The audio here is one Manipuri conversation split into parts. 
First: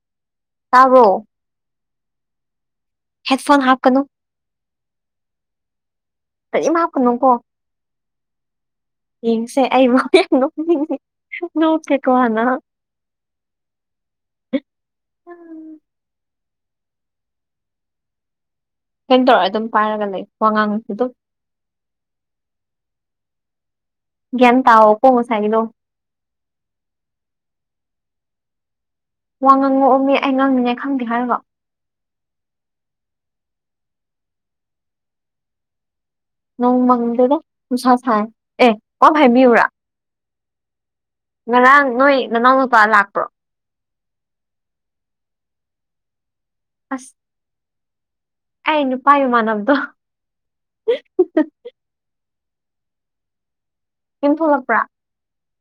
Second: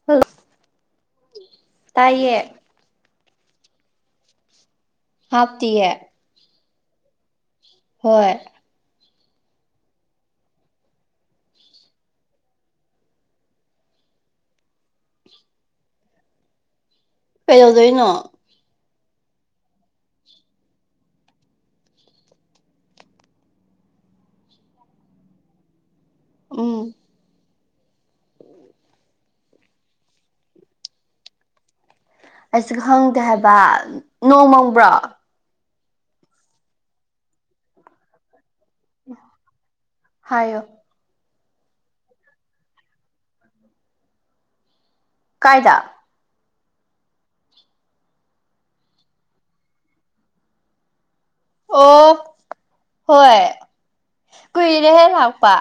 [unintelligible] ꯇꯥꯕ꯭ꯔꯣ ꯇꯥꯏꯌꯦ ꯍꯦꯠ ꯐꯣꯟ ꯍꯥꯞꯀꯅꯨ ꯍꯥꯞꯇꯤꯌꯦ ꯀꯔꯤꯝ ꯍꯥꯞꯀꯅꯨ ꯀꯣ ꯍꯣꯏ ꯌꯦꯁꯦ ꯑꯩꯕꯨ ꯅꯣꯛꯅꯤꯡꯉꯦ ꯅꯣꯠꯀꯦꯀꯣ ꯍꯥꯟꯅ ꯀꯩꯗꯧꯗꯣꯏꯅꯣ ꯀꯩꯝ ꯇꯧꯔꯣꯏ ꯑꯗꯨꯝ ꯄꯥꯏꯔꯒ ꯂꯩ ꯋꯥꯉꯥꯡꯁꯨ ꯑꯗꯨꯝ ꯒ꯭ꯌꯥꯟ ꯇꯥꯎꯀꯣ ꯉꯁꯥꯏꯒꯤꯗꯣ ꯎꯝ ꯋꯥ ꯉꯥꯡꯉꯛꯑꯣꯃꯦ ꯑꯩ ꯉꯥꯡꯅꯤꯡꯉꯥꯏ ꯈꯪꯗꯦ ꯍꯥꯏꯔꯒ ꯑꯩꯁꯨ ꯈꯪꯗꯦ ꯍꯥꯏꯕ ꯅꯣꯡꯃꯪꯕ꯭ꯔꯣ ꯅꯣꯡ ꯃꯪꯗꯦꯗ ꯅꯨꯡꯁꯥ ꯁꯥꯏ ꯑꯦ ꯋꯥ ꯑꯃ ꯍꯥꯏꯕꯤꯌꯨꯨꯔꯥ ꯍꯥꯏꯌꯣ ꯉꯔꯥꯡ ꯅꯣꯏ ꯅꯅꯥꯎ ꯅꯨꯨꯄꯥ ꯂꯥꯛꯄ꯭ꯔꯣ ꯀꯥꯏꯗ ꯑꯁ ꯑꯩ ꯅꯨꯄꯥ ꯃꯃꯥꯟꯅꯕꯗꯣ ꯑꯣ ꯍꯣꯏ ꯌꯨꯝ ꯊꯣꯛꯂꯛꯄ꯭ꯔꯥ ꯀꯨꯏꯔꯦ ꯍꯦ ꯂꯥꯛꯄ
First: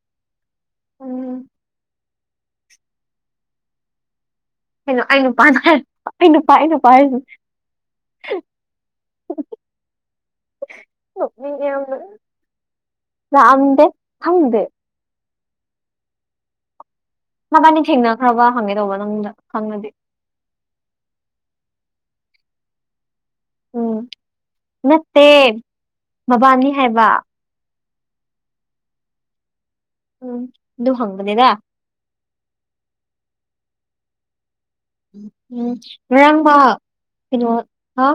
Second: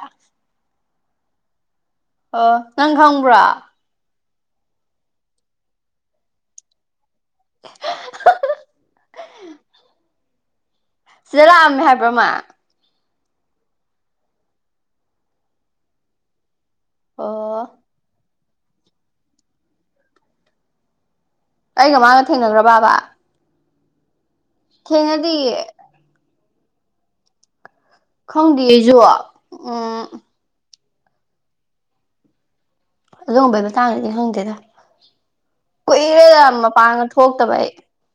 ꯎꯝ ꯑꯣ ꯅꯪ ꯈꯪꯕ꯭ꯔꯣ ꯀꯩꯅꯣ ꯑꯩ ꯅꯨꯄꯥ ꯍꯥꯏ ꯑꯩ ꯅꯨꯄꯥ ꯑꯩ ꯅꯨꯄꯥ ꯍꯥꯏꯁꯤ [unintelligible] ꯁꯤꯗ ꯂꯥꯛꯑꯝꯃꯦ ꯍꯥꯏꯕ꯭ꯔꯥ ꯃꯥ ꯂꯥꯛꯑꯝꯗꯦ ꯈꯪꯗꯦ ꯑꯣ ꯃꯕꯥꯅꯤ ꯊꯦꯡꯅꯈ꯭ꯔꯕ ꯍꯪꯉꯦ ꯇꯧꯕ ꯅꯪ ꯈꯪꯉꯗꯤ ꯑꯩꯒ ꯃꯥꯒ ꯊꯦꯡꯅꯈ꯭ꯔ ꯕꯥ ꯎꯝ ꯅꯠꯇꯦ ꯊꯦꯡꯅꯗꯤꯌꯦ ꯃꯕꯥꯅꯤ ꯍꯥꯏꯕ ꯈꯪꯗꯦ ꯑꯩꯁꯨ ꯎꯝ ꯎꯝ ꯑꯗꯨ ꯍꯪꯕꯅꯤꯗ ꯑꯗꯨꯒꯨꯝꯕꯩ ꯃꯇꯥꯡꯗꯗꯤ ꯈꯪꯗꯦꯗ ꯉꯔꯥꯡ ꯀꯨꯏꯔꯦꯗ ꯃꯥ ꯃꯄꯥꯟꯒ ꯀꯩꯅꯣ ꯊꯣꯛꯇꯕ ꯑꯩ ꯍꯥ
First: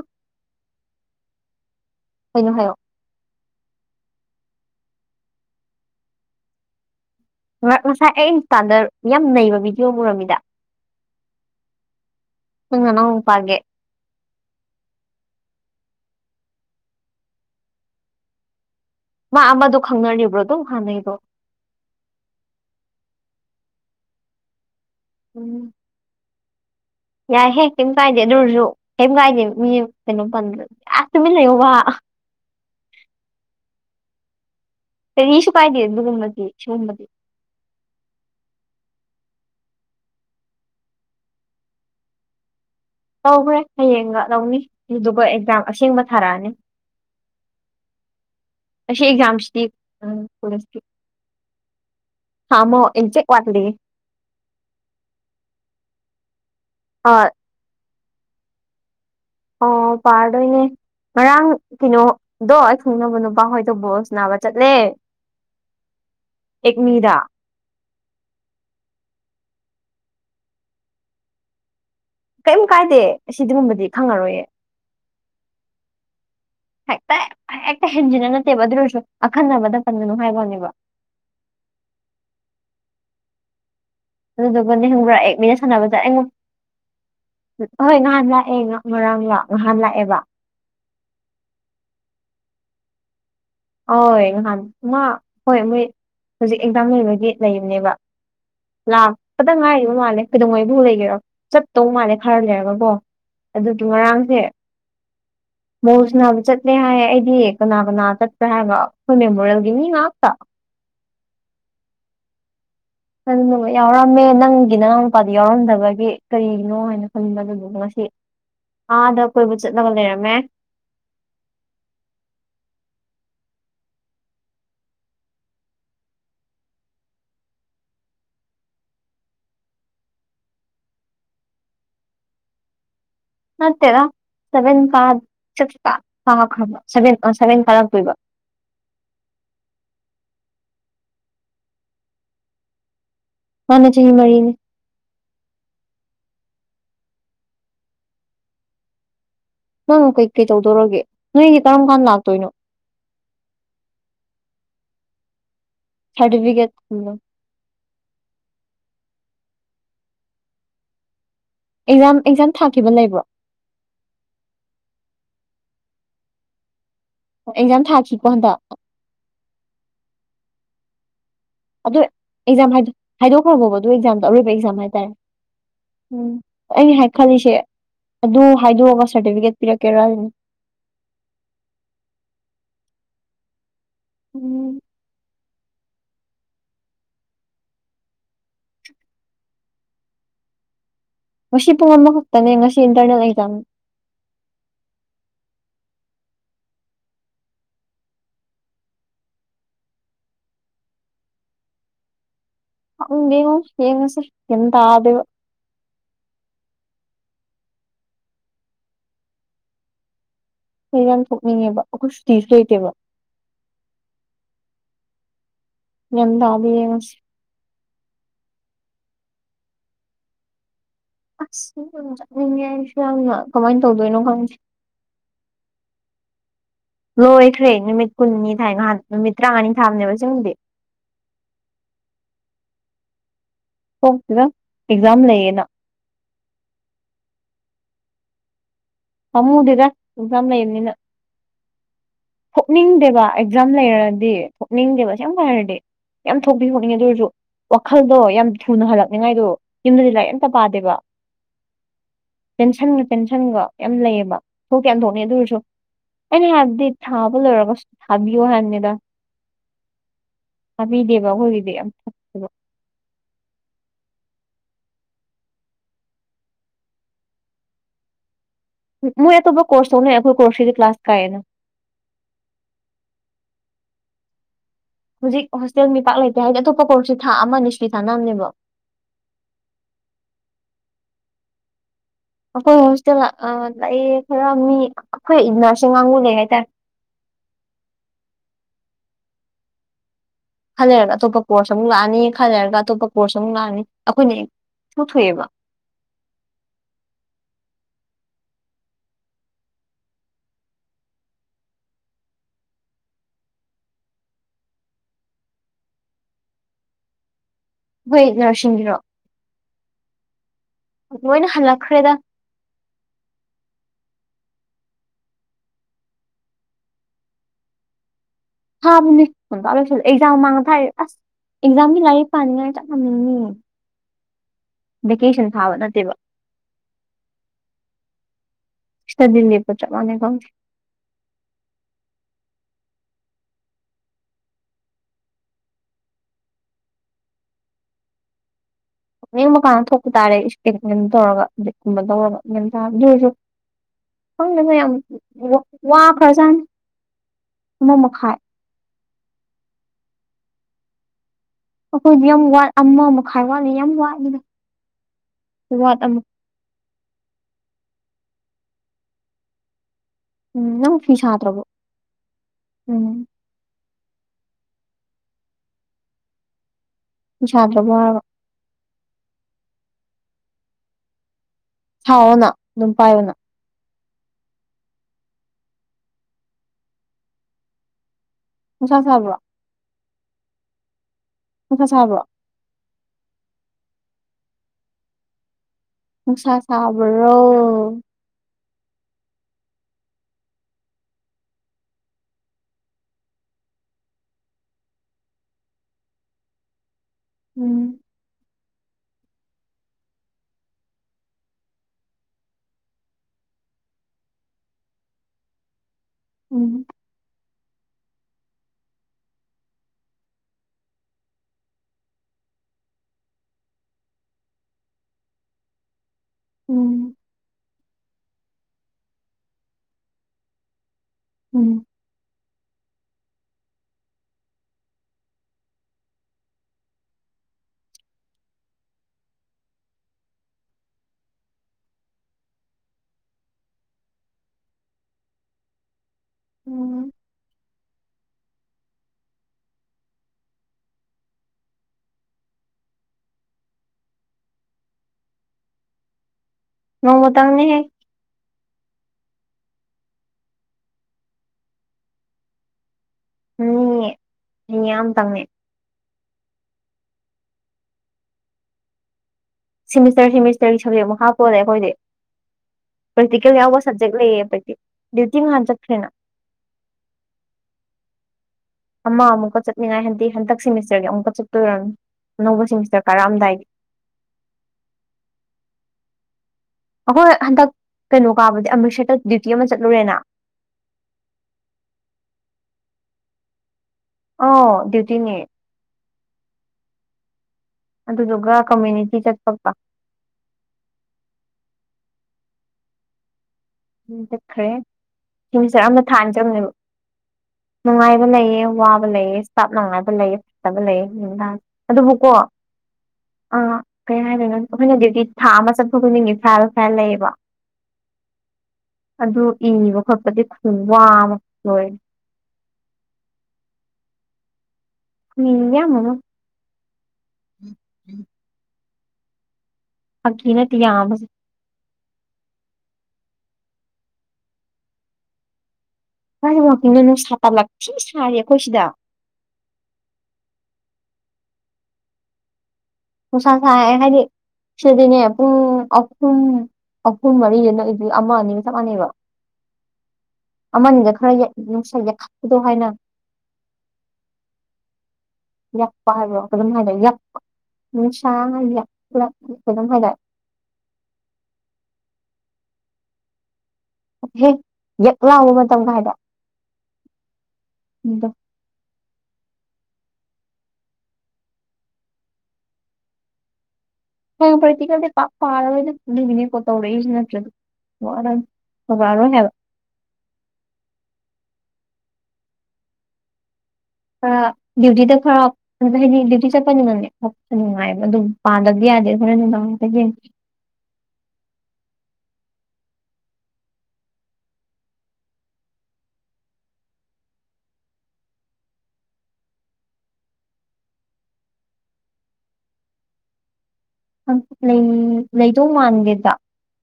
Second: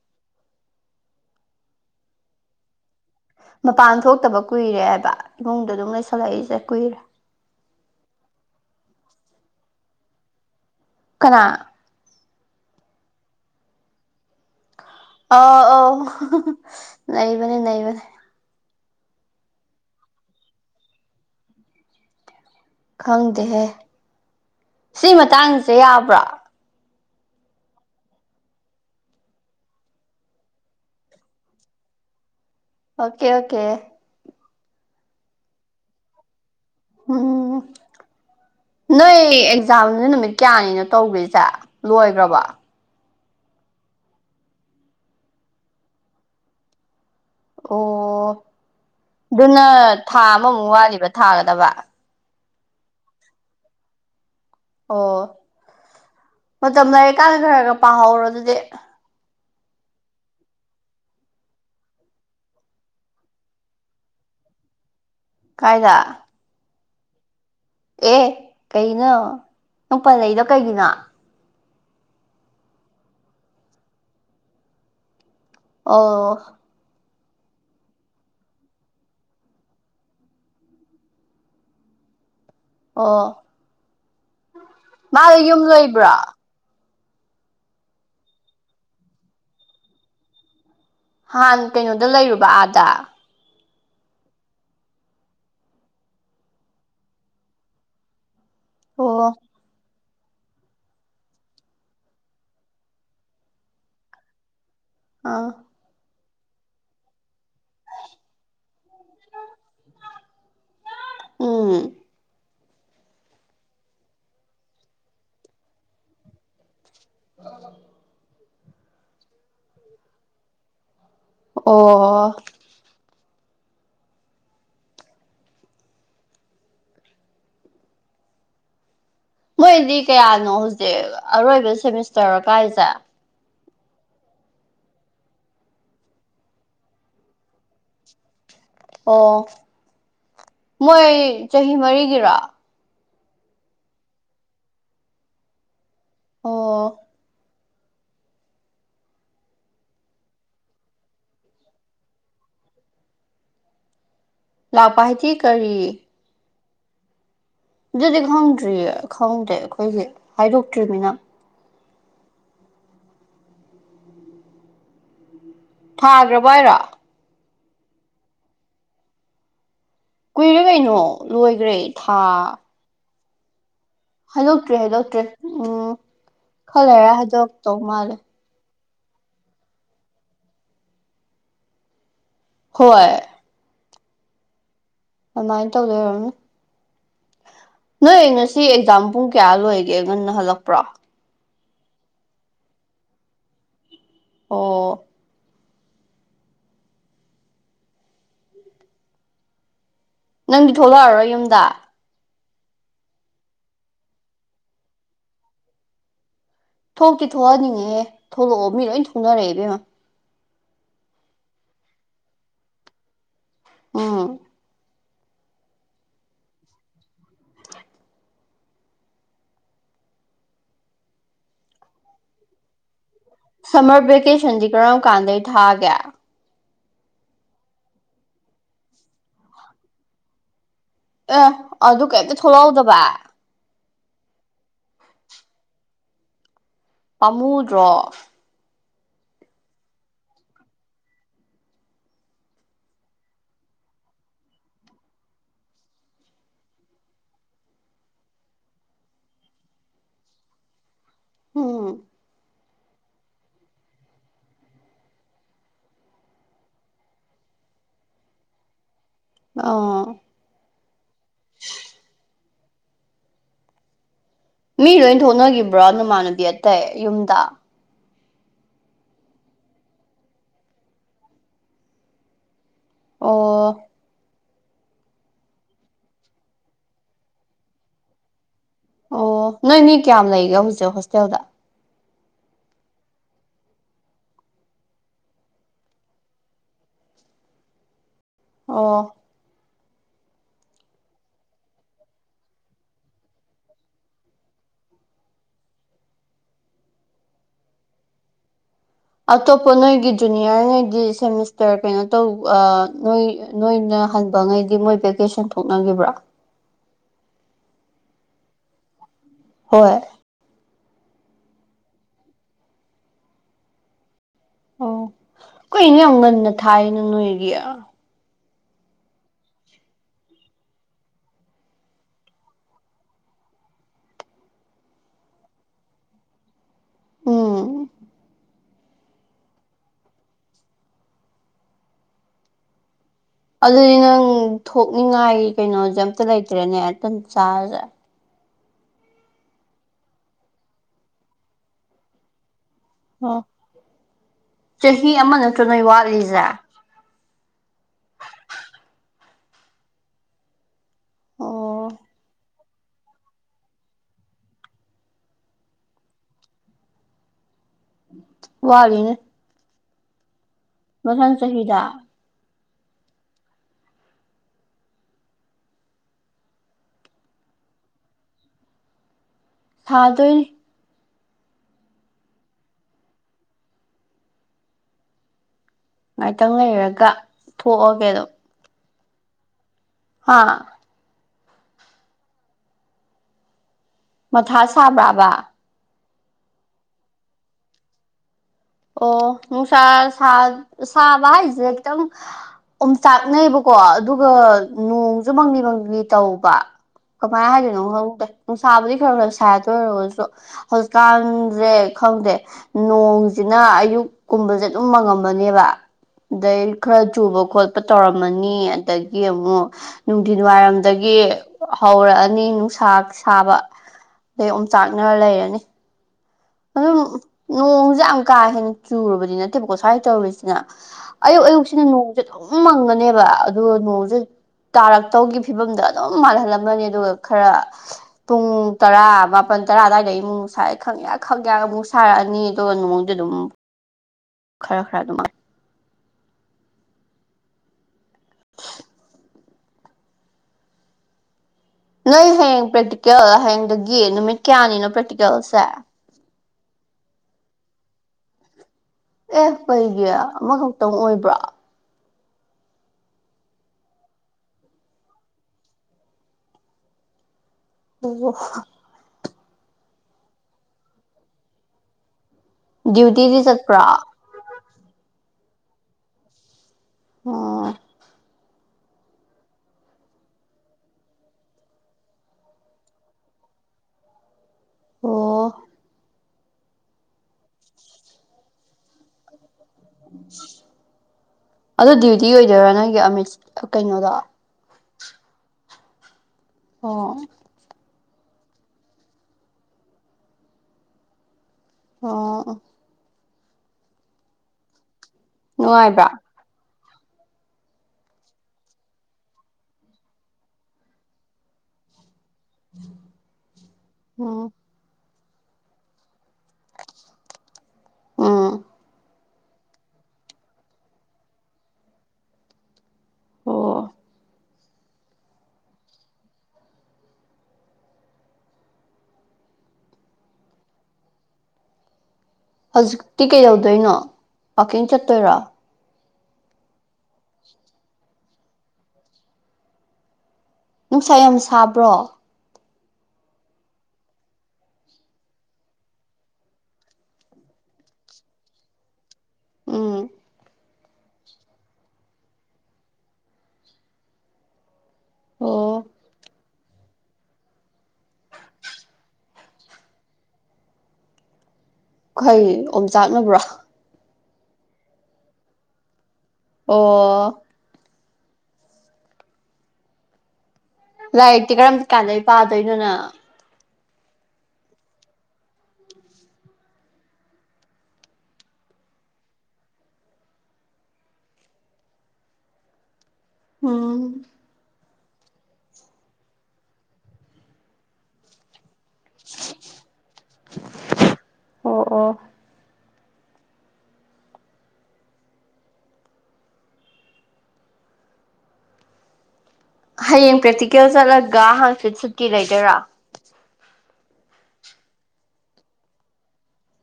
ꯀꯩꯅꯣ ꯍꯥꯏꯌꯣ ꯃꯄꯥꯟ ꯊꯣꯛꯇꯕ ꯀꯨꯏꯔꯦ ꯍꯥꯏꯕ ꯏꯃꯨꯡꯗ ꯑꯗꯨꯝ ꯂꯩꯁꯜꯂꯛꯏꯁꯦ ꯀꯨꯏꯔꯦ ꯉ ꯉꯁꯥꯏ ꯑꯩ ꯏꯟꯁꯇꯥꯗ ꯌꯥꯝ ꯅꯩꯕ ꯚꯤꯗꯤꯑꯣ ꯎꯨꯔꯝꯃꯤꯗ ꯀꯅꯥ ꯅꯪ ꯅꯅꯥꯎꯄꯥꯒꯤ ꯑꯣ ꯑꯣ ꯂꯩꯕꯅꯦ ꯂꯩꯕꯅꯦ ꯃꯥ ꯑꯃꯗꯣ ꯈꯪꯅꯔꯤꯕ꯭ꯔꯣ ꯑꯗꯨꯝ ꯍꯥꯟꯅꯩꯗꯣ ꯈꯪꯗꯦꯍꯦ ꯁꯤ ꯃꯇꯥꯡꯁꯦ ꯌꯥꯕ꯭ꯔꯣ ꯌꯥꯏ ꯍꯦꯛ ꯀꯩꯝ ꯀꯥꯏꯗꯦ ꯑꯗꯨ ꯑꯣꯏꯔꯁꯨ ꯀꯩꯝ ꯀꯥꯏꯗꯦ ꯃꯤ ꯀꯩꯅꯣ ꯄꯟ ꯇꯨꯃꯤꯟ ꯂꯩꯌꯣꯕ ꯑꯣꯀꯦ ꯑꯣꯀꯦ ꯀꯔꯤꯁꯨ ꯀꯥꯏꯗꯦ ꯑꯗꯨꯒꯨꯝꯕꯗꯤ ꯁꯤꯒꯨꯝꯕꯗꯤ ꯎꯝ ꯅꯣꯏ ꯑꯦꯛꯖꯥꯝꯁꯦ ꯅꯨꯃꯤꯠ ꯀꯌꯥꯅꯤꯅꯣ ꯇꯧꯒ꯭ꯔꯤꯁꯦ ꯂꯣꯏꯒ꯭ꯔꯕꯣ ꯇꯧꯈ꯭ꯔꯦ ꯍꯌꯦꯡꯒ ꯇꯨꯅꯤ ꯑꯗꯨꯗꯨꯒ ꯑꯦꯛꯖꯥꯝ ꯑꯁꯦꯡꯕ ꯊꯥꯔꯛꯑꯅꯤ ꯑꯣ ꯑꯁꯤ ꯑꯦꯛꯖꯥꯝꯁꯤꯗꯤ ꯑꯗꯨꯅ ꯎꯝ ꯊꯥ ꯑꯃꯃꯨꯛ ꯋꯥꯠꯂꯤꯕ ꯃꯥꯜꯂꯦ ꯊꯥꯒꯗꯕ ꯊꯥ ꯑꯃ ꯑꯦꯛꯖꯦꯛ ꯋꯥꯠꯂꯤ ꯑꯣ ꯃꯇꯝ ꯍꯣꯏ ꯂꯥꯏꯔꯤꯛꯀꯥꯟꯗ ꯈꯔ ꯈꯔ ꯄꯥꯍꯧꯔꯣ ꯑꯗꯨꯗꯤ ꯑꯣ ꯄꯥꯔꯗꯣꯏꯅꯦ ꯉꯔꯥꯡ ꯀꯩꯅꯣꯗꯣ ꯑꯩ ꯈꯪꯅꯕ ꯅꯨꯄꯥ ꯍꯣꯏꯗꯣ ꯕꯣꯜ ꯁꯥꯟꯅꯕ ꯆꯠꯂꯦ ꯀꯥꯏꯗ ꯑꯦꯛ ꯃꯤꯗꯥ ꯑꯦ ꯀꯩꯅꯣ ꯅꯪ ꯄꯥꯜꯂꯛꯢꯗꯣ ꯀꯩꯒꯤꯅꯣ ꯀꯔꯤꯝ ꯀꯥꯏꯗꯦ ꯑꯁꯤꯗꯨꯒꯨꯝꯕꯗꯤ ꯈꯪꯉꯔꯣꯏꯌꯦ ꯑꯣ ꯍꯦꯛꯇ ꯍꯦꯛꯇ ꯍꯦꯟꯖꯤꯟꯅ ꯅꯠꯇꯦꯕ ꯑꯗꯨ ꯑꯣꯢꯔꯁꯨ ꯑꯈꯟꯅꯕꯗ ꯄꯟꯒꯅꯣ ꯍꯥꯏꯕꯅꯦꯕ ꯑꯣ ꯑꯗꯨꯗꯨꯒꯅꯦ ꯈꯪꯕ꯭ꯔꯥ ꯃꯥꯗꯣ ꯑꯦꯛ ꯃꯤꯗ ꯌꯨꯝ ꯁꯥꯟꯅꯕꯗ ꯂꯩꯕ꯭ꯔꯣ ꯑꯩꯉꯣꯟ ꯍꯣꯏ ꯉꯍꯥꯟ ꯂꯥꯛꯑꯦ ꯉ ꯉꯔꯥꯡ ꯂ ꯉꯍꯥꯟ ꯂꯥꯛꯑꯦꯕ ꯍꯥꯟꯅ ꯀꯩꯅꯣꯗ ꯂꯩꯔꯨꯕ ꯑꯗꯥ ꯍꯣꯏ ꯅꯍꯥꯟ ꯉꯥ ꯍꯣꯏ ꯃꯣꯏ ꯍꯧꯖꯤꯛ ꯑꯦꯛꯖꯥꯝ ꯂꯣꯏꯕꯒꯤ ꯂꯩꯕꯅꯦꯕ ꯂꯥꯛ ꯑꯣ ꯄꯗ ꯉꯥꯏꯔꯤꯕ ꯃꯥꯜꯂ‌ꯦ ꯀꯩꯗꯧꯉꯩꯕꯨ ꯂꯩꯒꯦꯔꯣ ꯆꯠꯇꯧ ꯃꯥꯜꯂꯦ ꯈꯔ ꯂꯩꯔꯒꯀꯣ ꯑꯗꯨꯗꯤ ꯉꯔꯥꯡꯁꯦ ꯑꯥ ꯕ‌ꯣꯜ ꯁꯅꯥꯕ ꯆꯠꯂꯦ ꯍꯥꯏ ꯑꯩꯗꯤ ꯀꯅꯥ ꯀꯅꯥ ꯆꯠꯄ꯭ꯔꯥ ꯍꯥꯢꯔꯒ ꯑꯩꯈꯣꯏ ꯃꯦꯃꯣꯔꯤꯌꯦꯜꯒꯤ ꯃꯤ ꯉꯥꯛꯇ ꯎꯝ ꯌꯥꯎꯔꯝꯃꯦ ꯅꯪꯒꯤ ꯅꯅꯥꯎ ꯅꯨꯄꯥꯗꯤ ꯌꯥꯎꯔꯝꯗꯕꯒꯤ ꯀꯔꯤꯒꯤꯅꯣ ꯍꯥꯏꯅ ꯈꯟꯕ ꯑꯗꯨꯕꯨ ꯉꯁꯤ ꯑꯥꯗ ꯀꯣꯏꯕ ꯆꯠꯂꯒ ꯂꯩꯔꯝꯃꯦ ꯑꯣ ꯃꯣꯏꯗꯤ ꯀꯌꯥꯅꯣ ꯍꯧꯖꯤꯛ ꯑꯔꯣꯏꯕ ꯁꯦꯃꯤꯁꯇꯔ‌ꯣ ꯀꯥꯏꯖ‌ꯦ ꯅꯠꯇ‌ꯦꯗ ꯁꯚꯦꯟ ꯀꯥ ꯁꯤꯛꯁꯀ ꯀꯥꯛꯈ꯭ꯔꯕ ꯁꯚ‌ꯦꯟ ꯁꯚꯦꯟ ꯀꯥꯔꯛꯇ‌ꯣꯏꯕ ꯑꯣ ꯃꯣꯏ ꯆꯍꯤ ꯃꯔꯤꯒꯤꯔꯣ ꯃꯥꯅ‌ꯦ ꯆꯍꯤ ꯃꯔꯤꯅꯦ ꯑꯣ ꯅꯪ ꯀꯩꯀꯩ ꯇꯧꯗꯧꯔꯒꯦ ꯅꯣꯏꯗꯤ ꯀꯔꯝ ꯀꯥꯟꯗ ꯂꯥꯛꯇꯣꯏꯅꯣ ꯂꯥꯛꯄꯥ ꯍꯥꯏꯗꯤ ꯀꯔꯤ ꯁꯔꯇꯤꯐꯤꯀꯦꯠ ꯀꯨꯝꯕ ꯑꯗꯨꯗꯤ ꯈꯪꯗ꯭ꯔꯤꯌꯦ ꯈꯪꯗ‌ꯦ ꯑꯩꯈꯣꯏꯒꯤ ꯍꯥꯏꯗꯣꯛꯇ꯭ꯔꯤꯃꯤꯅ ꯑꯦꯛꯖꯥꯝ ꯑꯦꯛꯖꯥꯝ ꯊꯥꯈꯤꯕ ꯂꯩꯕ꯭ꯔꯣ ꯊꯥꯈ꯭ꯔꯕ ꯍꯥꯏꯔꯣ ꯑꯦꯛꯖꯥꯝ ꯊꯥꯈꯤꯀꯣ ꯍꯟꯗꯛ ꯀꯨꯏꯔꯦ ꯀꯩꯅꯣ ꯂꯣꯏꯈ꯭ꯔꯦ ꯊꯥ ꯍꯥꯏꯗꯣꯛꯈ꯭ꯔꯕꯣ ꯑꯗꯨ ꯑꯦꯛꯖꯥꯝꯗꯣ ꯑꯔꯣꯏꯕ ꯍꯥꯏꯗꯣꯛꯇ꯭ꯔꯤ ꯑꯦꯛꯖꯥꯝ ꯍꯥꯏꯇꯥꯔꯦ ꯍꯥꯏꯗꯣꯛꯇ꯭ꯔꯤ ꯎꯝ ꯈꯔ ꯑꯩꯅ ꯍꯥꯏ ꯂꯩꯔ ꯈꯜꯂꯤꯁꯦ ꯍꯥꯏꯗꯣꯔꯛꯇꯧ ꯃꯥꯜꯂꯦ ꯑꯗꯨ ꯍꯥꯏꯗꯣꯛꯑꯒ ꯁꯥꯔꯇꯤꯗꯤꯕꯤꯒ‌ꯦꯠ ꯄꯤꯔꯛꯀꯦꯔꯥ ꯑꯗꯨꯅꯤ ꯍꯣꯏ ꯎꯝ ꯑꯗꯨꯃꯥꯏꯅ ꯇꯧꯗ‌ꯣꯏ ꯑꯣꯏꯔꯝꯅꯤ ꯅꯣꯏ ꯉꯁꯤ ꯑꯦꯛꯖꯥꯝ ꯄꯨꯡ ꯀꯌꯥ ꯂꯣꯏꯒꯦ ꯉꯟꯅ ꯍꯜꯂꯛꯄ꯭ꯔꯣ ꯉꯁꯤ ꯄꯨꯡ ꯑꯃꯈꯛꯇꯅꯦ ꯉꯁꯤ ꯏꯟꯇꯔꯅꯦꯜ ꯑꯦꯛꯖꯥꯝ ꯑꯣ ꯅꯪꯗꯤ ꯊꯣꯛꯂꯛꯑꯔꯣꯏ ꯌꯨꯝꯗ ꯈ‌ꯪꯗ‌ꯦꯗ ꯌ‌ꯦꯡꯉꯁꯤ ꯌꯦꯟ ꯇꯥꯗ‌ꯦꯕ ꯊꯣꯛꯇꯤ ꯊꯣꯛꯍꯟꯅꯤꯡꯉꯦ ꯊꯣꯛꯂꯛꯑꯣ ꯃꯤ ꯂꯣꯏ ꯊꯣꯡꯅꯔꯛꯑꯦ ꯢꯕꯦꯝꯃꯥ ꯑꯩ ꯌꯥꯝ ꯊꯣꯛꯅꯤꯡꯉꯦꯕ ꯑꯩꯈꯣꯏ ꯁꯨꯇꯤꯁꯨ ꯂꯩꯇꯦꯕ ꯎꯝ ꯒꯌꯥꯟ ꯇꯥꯗꯦ ꯑꯁ ꯌꯨꯝ ꯌꯥꯝ ꯆꯠꯅꯤꯡꯉ‌ꯦ ꯑꯩꯁꯨ ꯌꯥꯝꯅ ꯀꯃꯥꯏꯅ ꯁꯝꯃꯔ ꯇꯧꯗꯣꯏꯅꯣ ꯈꯪꯗꯦ ꯚꯦꯀꯦꯁꯟꯗꯤ ꯀꯔꯝ ꯀꯥꯟꯗꯩ ꯊꯥꯒꯦ ꯂꯣꯏꯈ꯭ꯔꯦ ꯅꯨꯃꯤꯠ ꯀꯨꯟꯅꯤ ꯊꯥꯏ ꯅꯍꯥꯟ ꯅꯨꯃꯤꯠ ꯇꯔꯥꯉꯥꯅꯤ ꯊꯥꯕꯅꯦꯕ ꯑꯁꯦꯡꯕꯗꯤ ꯑꯦ ꯑꯗꯨꯒ ꯀꯩꯝꯇ ꯊꯣꯛꯂꯛꯍꯧꯗꯕ ꯊ‌ꯣꯛꯇ‌ꯦꯗ ꯑꯦꯛꯖꯥꯝ ꯂꯩꯌꯦꯅ ꯄꯥꯝꯃꯨꯗ꯭ꯔꯣ ꯄꯥꯜꯃꯨꯗꯦꯗꯥ ꯑꯦꯛꯖꯥꯝ ꯂꯩꯕꯅꯤꯅ ꯊꯣꯛꯅꯤꯡꯗꯦꯕ ꯑꯦꯛꯖꯥꯝ ꯂꯩꯔꯗꯤ ꯊꯣꯛꯅꯤꯡꯗꯦꯕ ꯑꯁꯦꯡꯕ ꯍꯥꯏꯔꯗꯤ ꯌꯥꯝ ꯊꯣꯛꯇꯤ ꯊꯣꯛꯅꯤꯡꯉꯦ ꯑꯗꯨ ꯑꯣꯏꯔꯁꯨ ꯋꯥꯈꯜꯗꯣ ꯌꯥꯝ ꯊꯨꯅ ꯍꯜꯂꯛꯅꯤꯡꯉꯥꯏꯗꯣ ꯌꯨꯝꯗꯗꯤ ꯂꯥꯏꯔꯤꯛ ꯑꯝꯇ ꯄꯥꯗꯦꯕ ꯑꯝ ꯇꯦꯟꯁꯟꯒ ꯇꯦꯟꯁꯟꯒ ꯌꯥꯝ ꯂꯩꯌꯦꯕ ꯊꯣꯛꯇꯤ ꯌꯥꯝ ꯊꯣꯛꯅꯤꯡꯏ ꯑꯗꯨ ꯑꯣꯏꯔꯁꯨ ꯑꯩꯅ ꯍꯥꯏꯕꯗꯤ ꯊꯥꯕ ꯂꯣꯏꯔꯒꯁꯨ ꯊꯕꯤꯑꯣ ꯍꯥꯏꯕꯅꯤꯗꯥ ꯑꯥ ꯊꯥꯕꯤꯗꯦꯕ ꯑꯩꯈꯣꯏꯒꯤꯗꯤ ꯑꯝꯇ ꯃꯤ ꯂꯣꯏ ꯊꯣꯛꯅꯒꯤꯕ꯭ꯔꯣ ꯅꯃꯥꯟꯅꯕꯤ ꯑꯇꯩ ꯌꯨꯝꯗ ꯃꯣꯏ ꯑꯇꯣꯞꯄ ꯀꯣꯔꯁ ꯊꯣꯛꯅꯩ ꯑꯩꯈꯣꯏ ꯀꯣꯔꯁ ꯀꯤꯗꯤ ꯀ꯭ꯂꯥꯁ ꯀꯥꯏꯌꯦꯅ ꯑꯣ ꯍꯧꯖꯤꯛ ꯍꯣꯁꯇꯦꯜ ꯃꯤꯄꯥꯛ ꯂꯩꯇꯦ ꯍꯥꯏꯗꯤ ꯑꯇꯣꯞꯄ ꯀꯣꯔꯁꯀꯤ ꯊꯥ ꯑꯃ ꯅꯤ ꯁꯨꯇꯤ ꯊꯥꯅꯕꯅꯦꯕ ꯑꯣ ꯅꯣꯏ ꯃꯤ ꯀꯌꯥꯝ ꯂꯩꯒꯦ ꯍꯧꯖꯤꯛ ꯍꯣꯁꯇꯦꯜꯗ ꯑꯩꯈꯣꯏ ꯍꯣꯁꯇꯦꯜ ꯑ ꯂꯩꯑꯦ ꯈꯔ ꯃꯤ ꯑꯩꯈꯣꯏ ꯅꯔꯁꯤꯡ ꯀꯥꯡꯕꯨ ꯂꯩ ꯍꯥꯏꯇꯥꯔꯦ ꯑꯣ ꯈꯔ ꯂꯩꯔꯒ ꯑꯇꯣꯞꯄ ꯀꯣꯔꯁ ꯑꯃꯨꯛ ꯂꯥꯛꯑꯅꯤ ꯈꯔ ꯂꯩꯔꯒ ꯑꯇꯣꯞꯄ ꯀꯣꯔꯁ ꯑꯃꯨꯛ ꯂꯥꯛꯑꯅꯤ ꯑꯩꯈꯣꯏꯅ ꯏꯊꯨ ꯊꯨꯏꯑꯦꯕ ꯑꯇꯣꯞꯄ ꯅꯣꯏꯒꯤ ꯖꯨꯅꯤꯌꯔꯉꯩꯗꯤ ꯁꯦꯃꯤꯁꯇꯔ ꯀꯩꯅꯣ ꯇꯧ ꯑꯥ ꯅꯣꯏ ꯅꯣꯏꯅ ꯍꯟꯕ ꯉꯩꯗꯤ ꯃꯣꯏ ꯚꯦꯀꯦꯁꯟ ꯊꯣꯛꯅꯈꯤꯕ꯭ꯔꯣ ꯍꯣꯏ ꯅꯔꯁꯤꯡꯒꯤꯔꯣ ꯍꯣꯏ ꯂꯣꯏꯅ ꯍꯜꯂꯛꯈ꯭ꯔꯦꯗ ꯑꯣ ꯀꯩꯏꯅꯦ ꯌꯥꯝ ꯉꯟꯅ ꯊꯥꯏꯅ ꯅꯣꯏꯒꯤ ꯊꯥꯕꯅꯦ ꯉꯟꯇꯥ ꯂꯣꯏꯁꯜꯂꯦ ꯑꯦꯛꯖꯥꯝ ꯃꯃꯥꯥꯡꯗ ꯊꯥꯢꯌꯦ ꯑꯁ ꯑꯦꯛꯖꯥꯝꯒꯤ ꯂꯥꯏꯔꯤꯛ ꯄꯥꯅꯤꯡꯉꯥꯏ ꯆꯞꯃꯥꯟꯅꯩꯅꯤ ꯚꯦꯀꯦꯁꯟ ꯊꯥꯕ ꯅꯠꯇꯦꯕ ꯎꯝ ꯏꯁꯇꯗꯤ ꯂꯤꯞꯀ ꯆꯞ ꯃꯥꯟꯅꯩ ꯈꯪꯗꯦ ꯑꯗꯨꯗꯤ ꯅꯪ ꯊꯣꯛꯅꯤꯡꯉꯥꯏ ꯀꯩꯅꯣꯁꯦ ꯑꯝꯇ ꯂꯩꯇꯔꯦꯅꯦ ꯑꯇ ꯆꯥꯔꯁꯦ ꯊꯣꯛꯅꯤꯡꯕ ꯀꯥꯟꯗ ꯊꯣꯛꯄ ꯇꯥꯔꯦ ꯏꯟꯁꯄꯦꯛꯁꯟ ꯇꯧꯔꯒ ꯂꯦꯞ ꯀꯨꯝꯕ ꯂꯞꯔꯒ ꯑꯗꯨ ꯑꯣꯏꯔꯁꯨ ꯑꯣ ꯈꯪꯗꯦꯗ ꯌꯥꯝ ꯆꯍꯤ ꯑꯃ ꯋꯥ ꯅꯠꯇ꯭ꯔꯣ ꯅꯣꯏ ꯋꯥ ꯋꯥꯠꯂꯤꯁꯦ ꯈ꯭ꯔꯖꯥꯠꯅꯤ ꯑꯃ ꯃꯈꯥꯏ ꯑꯣ ꯑꯩꯈꯣꯏꯗꯤ ꯌꯥꯝ ꯋꯥꯠ ꯑꯃ ꯃꯈꯥꯏ ꯋꯥꯠꯂꯤ ꯌꯥꯝ ꯋꯥꯠꯂꯤꯗ ꯈꯨꯋꯥꯠ ꯑꯃ ꯋꯥꯂꯤꯅꯦ ꯎꯝ ꯅꯪ ꯐꯤ ꯁꯥꯗ꯭ꯔꯕꯣ ꯆꯍꯤꯗ ꯎꯝ ꯐꯤ ꯁꯥꯗ꯭ꯔꯕꯣ ꯍꯥꯏꯔꯒ ꯊꯥꯗꯣꯏ ꯁꯥꯎꯑꯣꯅ ꯑꯗꯨꯝ ꯄꯥꯏꯌꯣꯅ ꯉꯥꯏꯇꯪ ꯂꯩꯔꯒ ꯊꯣꯛꯑꯒꯦ ꯑꯗꯣ ꯅꯨꯡꯁꯥ ꯁꯥꯕꯔꯣ ꯍꯥ ꯅꯨꯡꯁꯥ ꯁꯥꯕꯔꯣ ꯃꯊꯥ ꯁꯥꯕ꯭ꯔꯥꯕ ꯅꯨꯡꯁꯥ ꯁꯥꯕꯔꯣ ꯑꯣ ꯅꯨꯡꯁꯥ ꯁꯥ ꯁꯥꯕ ꯍꯥꯏꯁꯦ ꯈꯤꯇꯪ ꯑꯣꯝꯆꯥꯛꯅꯩꯕꯀꯣ ꯑꯗꯨꯒ ꯅꯣꯡꯁꯨ ꯃꯪꯂꯤ ꯃꯪꯂꯤ ꯇꯧꯕ ꯀꯃꯥꯏ ꯍꯥꯏꯗꯣꯏꯅꯣ ꯎꯝ ꯈꯪꯗꯦ ꯅꯨꯡꯁꯥꯕꯨꯗꯤ ꯈꯔ ꯈꯔ ꯁꯥꯏ ꯑꯗꯨ ꯑꯣꯏꯔꯒꯁꯨ ꯍꯧꯖꯤꯛꯀꯥꯟꯁꯦ ꯈꯪꯗꯦ ꯅꯣꯡ ꯖꯤꯅ ꯑꯌꯨꯛ ꯀꯨꯝꯕꯖꯦ ꯑꯗꯨꯝ ꯃꯪꯉꯝꯃꯅꯦꯕ ꯑꯗꯩ ꯎꯝ ꯈꯔ ꯆꯨꯕ ꯈꯣꯠ ꯇꯧꯔꯝꯃꯅꯤ ꯑꯗꯒꯤ ꯑꯃꯨꯛ ꯅꯨꯡꯊꯤꯟ ꯋꯥꯏꯔꯝꯗꯒꯤ ꯍꯧꯔꯛꯑꯅꯤ ꯅꯨꯡꯁꯥ ꯁꯥꯕ ꯑꯗꯩ ꯑꯣꯝꯆꯥꯛꯅꯔꯒ ꯂꯩꯔꯅꯤ ꯎꯝ ꯑꯗꯨꯝ ꯅꯣꯡꯁꯦ ꯌꯥꯝ ꯀꯥ ꯍꯦꯟꯅ ꯆꯨꯨꯕꯗꯤ ꯅꯠꯇꯦꯕꯀꯣ ꯁ꯭ꯋꯥꯏ ꯇꯧꯔꯤꯁꯤꯅ ꯑꯌꯨꯛ ꯑꯌꯨꯛꯁꯤꯅ ꯎꯝ ꯅꯣꯡꯁꯦ ꯑꯗꯨꯝ ꯃꯪꯉꯅꯦꯕ ꯑꯗꯨꯒ ꯅꯣꯡꯁꯦ ꯇꯥꯔꯛꯇꯧꯒꯤ ꯐꯤꯕꯝꯗ ꯑꯗꯨꯝ ꯃꯥꯜꯍꯜꯂꯝꯃꯅꯤ ꯑꯗꯨꯒ ꯈꯔ ꯄꯨꯡ ꯇꯔꯥ ꯃꯥꯄꯜ ꯇꯔꯥ ꯑꯗꯨꯋꯥꯏꯗꯩ ꯃꯨꯛ ꯅꯨꯡꯁꯥ ꯈꯪꯌꯥꯛ ꯈꯪꯌꯥꯛ ꯑꯃꯨꯛ ꯁꯥꯔꯛꯑꯅꯤ ꯑꯗꯨꯒ ꯅꯣꯡꯖꯦ ꯑꯗꯨꯝ ꯈꯔ ꯈꯔ ꯑꯗꯨꯃꯥꯏ ꯎꯝ ꯅꯣꯏ ꯍꯌꯦꯡ ꯄ꯭ꯔꯦꯛꯇꯤꯀꯦꯜ ꯍꯌꯦꯡꯗꯒꯤ ꯅꯨꯃꯤꯠ ꯀꯌꯥꯅꯤꯅꯣ ꯄ꯭ꯔꯦꯛꯇꯤꯀꯦꯜꯁꯦ ꯅꯣꯡꯃꯇꯪꯅꯦꯍꯦ ꯑꯦ ꯀꯩꯒꯤ ꯑꯃꯈꯛꯇꯪ ꯑꯣꯏꯕ꯭ꯔꯣ ꯃꯤ ꯃꯤꯌꯥꯝꯇꯝꯃꯦ [unintelligible] ꯁꯤꯃꯤꯁꯇꯔ ꯁꯤꯃꯤꯁꯇꯔꯒꯤ ꯁꯕꯖꯦꯛ ꯃꯈꯥ ꯄꯣꯜꯂꯦ ꯑꯩꯈꯣꯏꯗꯤ ꯗ꯭ꯌꯨꯇꯤꯗꯤ ꯄ꯭ꯔꯦꯛꯇꯤꯀꯦꯜ ꯆꯠꯄ꯭ꯔꯣ ꯌꯥꯎꯕ ꯁꯖꯦꯛ ꯂꯩꯌꯦ ꯑꯩꯈꯣꯏꯗꯤ ꯗꯌꯨꯇꯤ ꯉꯍꯥꯟ ꯆꯠꯈ꯭ꯔꯦꯅ ꯑꯣ ꯑꯃ ꯑꯃꯨꯛꯀ ꯆꯠꯅꯤꯡꯉꯥꯏ ꯍꯥꯏꯗꯤ ꯍꯟꯗꯛ ꯁꯦꯃꯤꯁꯇꯔꯒꯤ ꯑꯃꯨꯛꯀ ꯆꯠꯇꯣꯏ ꯑꯣꯏꯔꯝꯅꯤ ꯑꯅꯧꯕ ꯁꯦꯃꯤꯁꯇꯔ ꯀꯥꯔꯛꯑꯝꯗꯥꯏꯒꯤ ꯑꯣ ꯑꯩꯈꯣꯏ ꯍꯟꯗꯛ ꯀꯩꯅꯣ ꯀꯥꯕꯗꯤ ꯑꯃ꯭ꯔꯤꯠꯁꯔꯗ ꯗ꯭ꯌꯨꯇꯤ ꯑꯃ ꯆꯠꯂꯨꯔꯦꯅ ꯑꯗꯨ ꯗ꯭ꯌꯨꯇꯤ ꯑꯣꯏꯗꯣꯏꯔꯣ ꯅꯪꯒꯤ ꯑꯃꯤꯠ ꯀꯩꯅꯣꯗ ꯑꯧ ꯗ꯭ꯌꯨꯇꯤꯅꯤ ꯑꯣ ꯑꯗꯨꯗꯨꯒ ꯀꯃꯨꯅꯤꯇꯤ ꯆꯠꯄꯒ ꯑꯣ ꯎꯝ ꯆꯠꯈ꯭ꯔꯦ ꯁꯤꯃꯤꯁꯇꯔ ꯑꯃꯗ ꯅꯨꯡꯉꯥꯏꯕ꯭ꯔꯥ ꯊꯥ ꯑꯅꯤ ꯆꯪꯅꯦꯕ ꯅꯨꯡꯉꯥꯏꯕ ꯂꯩꯌꯦ ꯋꯥꯕ ꯂꯩꯌꯦ ꯏꯁꯇꯥꯞ ꯅꯨꯡꯉꯥꯏꯕ ꯂꯩꯌꯦ ꯐꯇꯕ ꯂꯩꯌꯦ ꯅꯨꯡꯗꯥꯡ ꯑꯗꯨꯕꯨꯀꯣ ꯑ ꯀꯩ ꯎꯝ ꯍꯥꯏꯗꯣꯏꯅꯣ ꯑꯩꯈꯣꯏꯅ ꯗ꯭ꯌꯨꯇꯤ ꯊꯥ ꯑꯃ ꯆꯠꯄ ꯈꯨꯗꯤꯡꯒꯤ ꯐꯥꯏꯜ ꯐꯥꯏꯜ ꯂꯩꯌꯦꯕ ꯎꯝ ꯑꯗꯨ ꯏꯕ ꯈꯣꯠꯄꯗꯤ ꯈꯨꯋꯥ ꯑꯃ ꯂꯣꯏꯔꯦ ꯑꯣ ꯃꯤꯌꯥꯝꯑꯃ ꯐꯒꯤ ꯅꯠꯇꯦ ꯌꯥꯝꯕꯖꯦ ꯍꯧꯖꯤꯛꯇꯤ ꯀꯩꯗꯧꯗꯣꯏꯅꯣ ꯋꯥꯛꯀꯤꯡ ꯆꯠꯇꯣꯏꯔꯣ ꯀꯥꯏꯗꯩ ꯋꯥꯀꯤꯡꯅꯣ ꯅꯨꯡꯁꯥ ꯇꯥꯜꯂꯛ ꯊꯤ ꯁꯥꯔꯤ ꯑꯩꯈꯣꯏ ꯁꯤꯗ ꯅꯨꯡꯁꯥ ꯌꯥꯝ ꯁꯥꯕ꯭ꯔꯣ ꯅꯨꯡꯁꯥ ꯁꯥꯏ ꯍꯥꯏꯗꯤ ꯁꯤꯗꯗꯤꯅꯦ ꯄꯨꯡ ꯑꯍꯨꯝ ꯑꯍꯨꯝ ꯃꯔꯤ [unintelligible] ꯑꯃ ꯑꯅꯤꯒ ꯆꯞ ꯃꯥꯟꯅꯩꯕ ꯎꯝ ꯑꯃ ꯑꯅꯤꯗ ꯈꯔ ꯌꯛ ꯅꯨꯡꯁꯥ ꯌꯥꯛꯈꯠꯄꯗꯣ ꯍꯥꯏꯅ ꯑꯣ ꯌꯥꯛꯄꯥ ꯍꯥꯏꯕ꯭ꯔꯣ ꯀꯩꯅꯣꯝ ꯍꯥꯏꯗꯥꯏ ꯌꯥꯛꯄ ꯅꯨꯡꯁꯥ ꯌꯥꯛ ꯌꯥꯛ ꯀꯩꯅꯣꯝ ꯍꯥꯏꯗꯥꯏ ꯀꯩ ꯑꯣꯝꯆꯥꯛꯅꯕ꯭ꯔꯣ ꯍꯦ ꯌꯛ ꯂꯥꯎꯕ ꯃꯇꯝꯒ ꯍꯥꯏꯗꯣ ꯑꯣ [unintelligible] ꯂꯥꯏꯔꯤꯛꯇꯤ ꯀꯔꯝ ꯀꯥꯟꯗꯩ ꯄꯥꯗꯣꯏꯅꯣ ꯅꯪ ꯍꯌꯦꯡ ꯄ꯭ꯔꯦꯛꯇꯤꯀꯦꯜꯗꯤ ꯄꯥꯛ ꯄꯥꯔꯥꯔꯣꯏꯗ ꯑꯗꯨꯒꯤꯅꯦ ꯀꯣꯜ ꯇꯧꯔꯛꯑꯤꯁꯤ ꯅꯠꯇ꯭ꯔꯗꯤ [unintelligible] ꯇꯧꯔꯛꯑꯔꯣꯏ ꯍꯥꯏꯕ ꯎꯝ ꯈꯔ ꯗ꯭ꯌꯨꯇꯤꯗ ꯈꯔ ꯍꯥꯏꯗꯤ ꯗ꯭ꯌꯨꯇꯤ ꯆꯠꯄꯅꯤꯅꯅꯦ ꯊꯕꯛꯇ ꯅꯨꯡꯉꯥꯏꯑꯦꯕ ꯑꯗꯨꯝ ꯄꯥꯗꯕꯗꯤ ꯌꯥꯗꯦ ꯍꯣꯔꯦꯟ ꯅꯨꯡꯗꯥꯡ ꯍꯥꯏꯐꯦꯠ ꯌꯦꯡꯒꯦ ꯑꯣ ꯑꯣ ꯍꯌꯦꯡ ꯄ꯭ꯔꯦꯛꯇꯤꯀꯦꯜ ꯆꯠꯂꯒ ꯍꯥꯡꯆꯤꯠ ꯁꯨꯇꯤ ꯂꯩꯗꯣꯏꯔꯣ ꯍꯪ ꯂꯩ ꯂꯩꯗꯧ ꯃꯥꯟꯗꯦꯗ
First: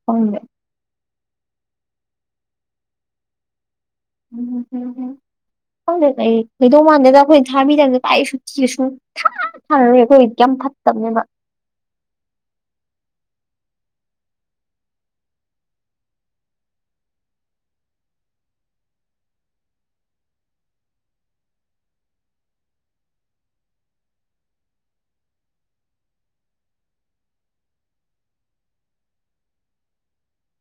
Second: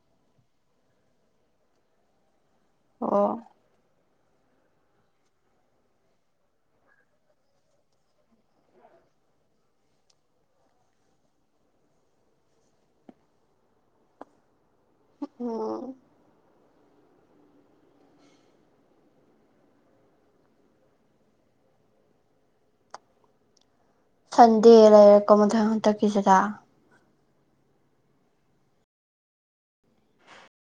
ꯈꯪꯗꯦ ꯑꯣ [unintelligible] ꯈꯪꯗꯦ ꯀꯩ ꯂꯩꯗꯧꯃꯥꯟꯗꯦꯗ ꯑꯩꯈꯣꯏꯅ ꯊꯥꯕꯤꯗꯝꯅꯤ ꯀꯥꯏ [unintelligible] ꯊꯥ ꯊꯥꯔꯣꯏ ꯑꯩꯈꯣꯏꯗꯤ ꯌꯥꯝ ꯐꯠꯇꯕꯅꯦꯕ [unintelligible] ꯁꯟꯗꯦ ꯂꯩꯔꯦꯀꯣ ꯃꯊꯪ ꯍꯟꯗꯛꯀꯤꯁꯤꯗ